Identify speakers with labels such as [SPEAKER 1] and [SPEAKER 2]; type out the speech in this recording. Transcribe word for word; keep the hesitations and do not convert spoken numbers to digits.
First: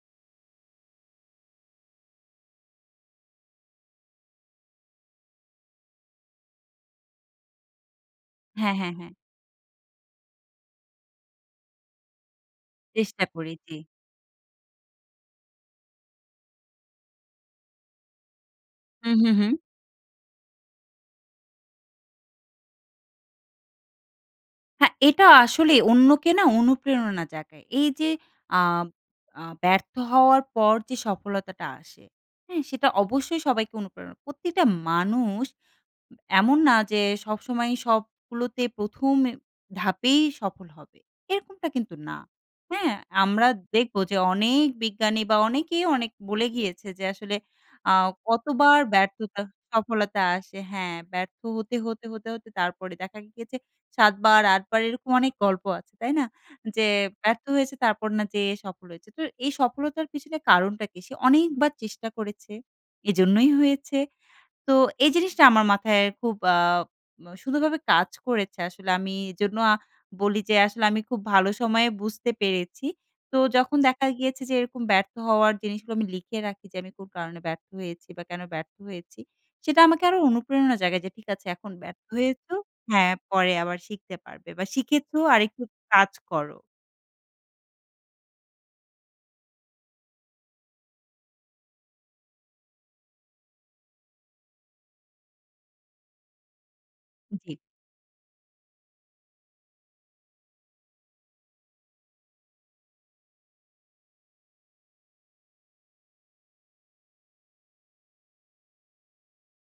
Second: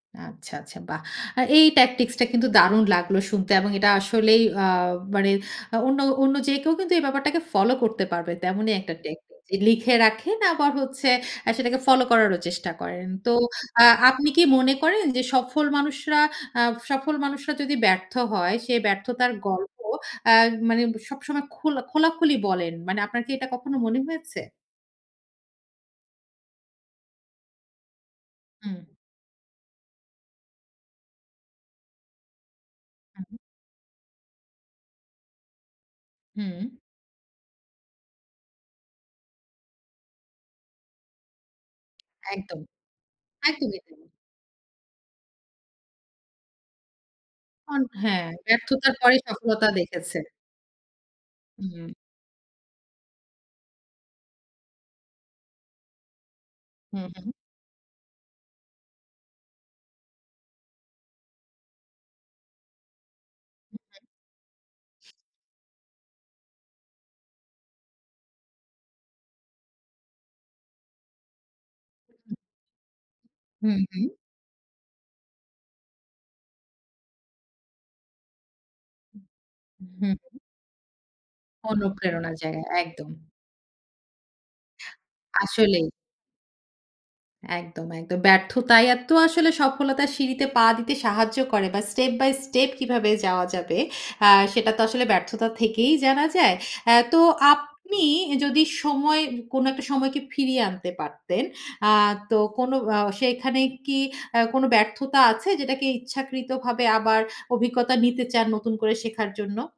[SPEAKER 1] আচ্ছা, আচ্ছা। বাহ! আ এই tactics টা কিন্তু দারুন লাগলো শুনতে। এবং এটা আসলেই আ মানে আ অন্য অন্য যে কেউ কিন্তু এই ব্যাপারটাকে ফলো করতে পারবে।
[SPEAKER 2] হ্যাঁ,
[SPEAKER 1] তেমনই
[SPEAKER 2] হ্যাঁ,
[SPEAKER 1] একটা
[SPEAKER 2] হ্যাঁ।
[SPEAKER 1] টেকনিক। যে লিখে রাখেন আবার হচ্ছে আ সেটাকে ফলো করারও চেষ্টা করেন।
[SPEAKER 2] চেষ্টা
[SPEAKER 1] তো
[SPEAKER 2] করি, জি।
[SPEAKER 1] আ আপনি কি মনে করেন যে সফল মানুষরা আ সফল মানুষরা যদি ব্যর্থ হয়, সে
[SPEAKER 2] হু, হু,
[SPEAKER 1] ব্যর্থতার
[SPEAKER 2] হু।
[SPEAKER 1] গল্প আ মানে ব সবসময় খোলা খোলাখুলি বলেন? মানে আপনার কি এটা কখনো মনে হয়েছে?
[SPEAKER 2] হ্যাঁ, এটা আসলে অন্যকে না, অনুপ্রেরণা জাগায়। এইযে
[SPEAKER 1] হুম।
[SPEAKER 2] আব আ ব্যর্থ হওয়ার পর যে সফলতাটা আসে। হ্যাঁ, সেটা
[SPEAKER 1] হুম।
[SPEAKER 2] অবশ্যই সবাইকে অনুপ্রেরণা প্রতিটা মানুষ এমন
[SPEAKER 1] হুম।
[SPEAKER 2] না যে, সবসময়ই সবগুলোতে প্রথম এ ধাপেই সফল হবে। এরকমটা কিন্তু না।
[SPEAKER 1] একদম।
[SPEAKER 2] হ্যাঁ? আমরা
[SPEAKER 1] একদমই,
[SPEAKER 2] দেখবো
[SPEAKER 1] একদমই।
[SPEAKER 2] যে অনেক বিজ্ঞানী বা অনেকেই অনেক বলে গিয়েছে যে আসলে
[SPEAKER 1] অন
[SPEAKER 2] আ
[SPEAKER 1] হ্যাঁ,
[SPEAKER 2] কতবার
[SPEAKER 1] ব্যর্থতার পরেই
[SPEAKER 2] ব্যর্থতা
[SPEAKER 1] সফলতা দেখেছে।
[SPEAKER 2] সফলতা আসে। হ্যাঁ, ব্যর্থ হতে,
[SPEAKER 1] হুম।
[SPEAKER 2] হতে, হতে, হতে তারপরে দেখা গিয়েছে সাত বার, আট বার এরকম অনেক গল্প আছে। তাই না? যে
[SPEAKER 1] হু, হু।
[SPEAKER 2] ব্যর্থ হয়েছে, তারপর না যেয়ে সফল হয়েছে। তো এই সফলতার পেছনে কারণটা কি? সে অনেকবার চেষ্টা করেছে। এজন্যই হয়েছে।
[SPEAKER 1] হু।
[SPEAKER 2] তো এই জিনিসটা আমার মাথায় খুব আ ম সুন্দরভাবে কাজ করেছে। আসলে আমি এজন্য আ বলি যে, আসলে আমি খুব ভালো সময়ে বুঝতে
[SPEAKER 1] হু।
[SPEAKER 2] পেরেছি। তো যখন
[SPEAKER 1] হুম,
[SPEAKER 2] দেখা
[SPEAKER 1] হুম।
[SPEAKER 2] গিয়েছে যে এরকম ব্যর্থ হওয়ার জিনিসগুলো আমি লিখে রাখি যে আমি কোন কারণে ব্যর্থ হয়েছি বা, কেন ব্যর্থ হয়েছি? সেটা
[SPEAKER 1] হু,
[SPEAKER 2] আমাকে
[SPEAKER 1] হু,
[SPEAKER 2] আরো
[SPEAKER 1] হু।
[SPEAKER 2] অনুপ্রেরণা জাগায়। যে "ঠিক আছে, এখন ব্যর্থ
[SPEAKER 1] অনুপ্রেরণা
[SPEAKER 2] হয়েছো,
[SPEAKER 1] জাগায়, একদম।
[SPEAKER 2] হ্যাঁ, পরে আবার শিখতে পারবে বা, শিখেছো, আরেকটু
[SPEAKER 1] আসলেই।
[SPEAKER 2] কাজ করো।"
[SPEAKER 1] একদম, একদম। ব্যর্থতাই এতো আসলে সফলতার সিঁড়িতে পা দিতে সাহায্য করে। বা step by step কিভাবে যাওয়া যাবে আ সেটা তো আসলে ব্যর্থতা থেকেই জানা যায়। আ তো
[SPEAKER 2] জি।
[SPEAKER 1] আপনি ই যদি সময় কোন একটা সময়কে ফিরিয়ে আনতে পারতেন। আ তো কোন আ সেখানে কি আ কোন ব্যর্থতা আছে? যেটাকে ইচ্ছাকৃতভাবে আবার অভিজ্ঞতা নিতে চান, নতুন করে শেখার জন্য?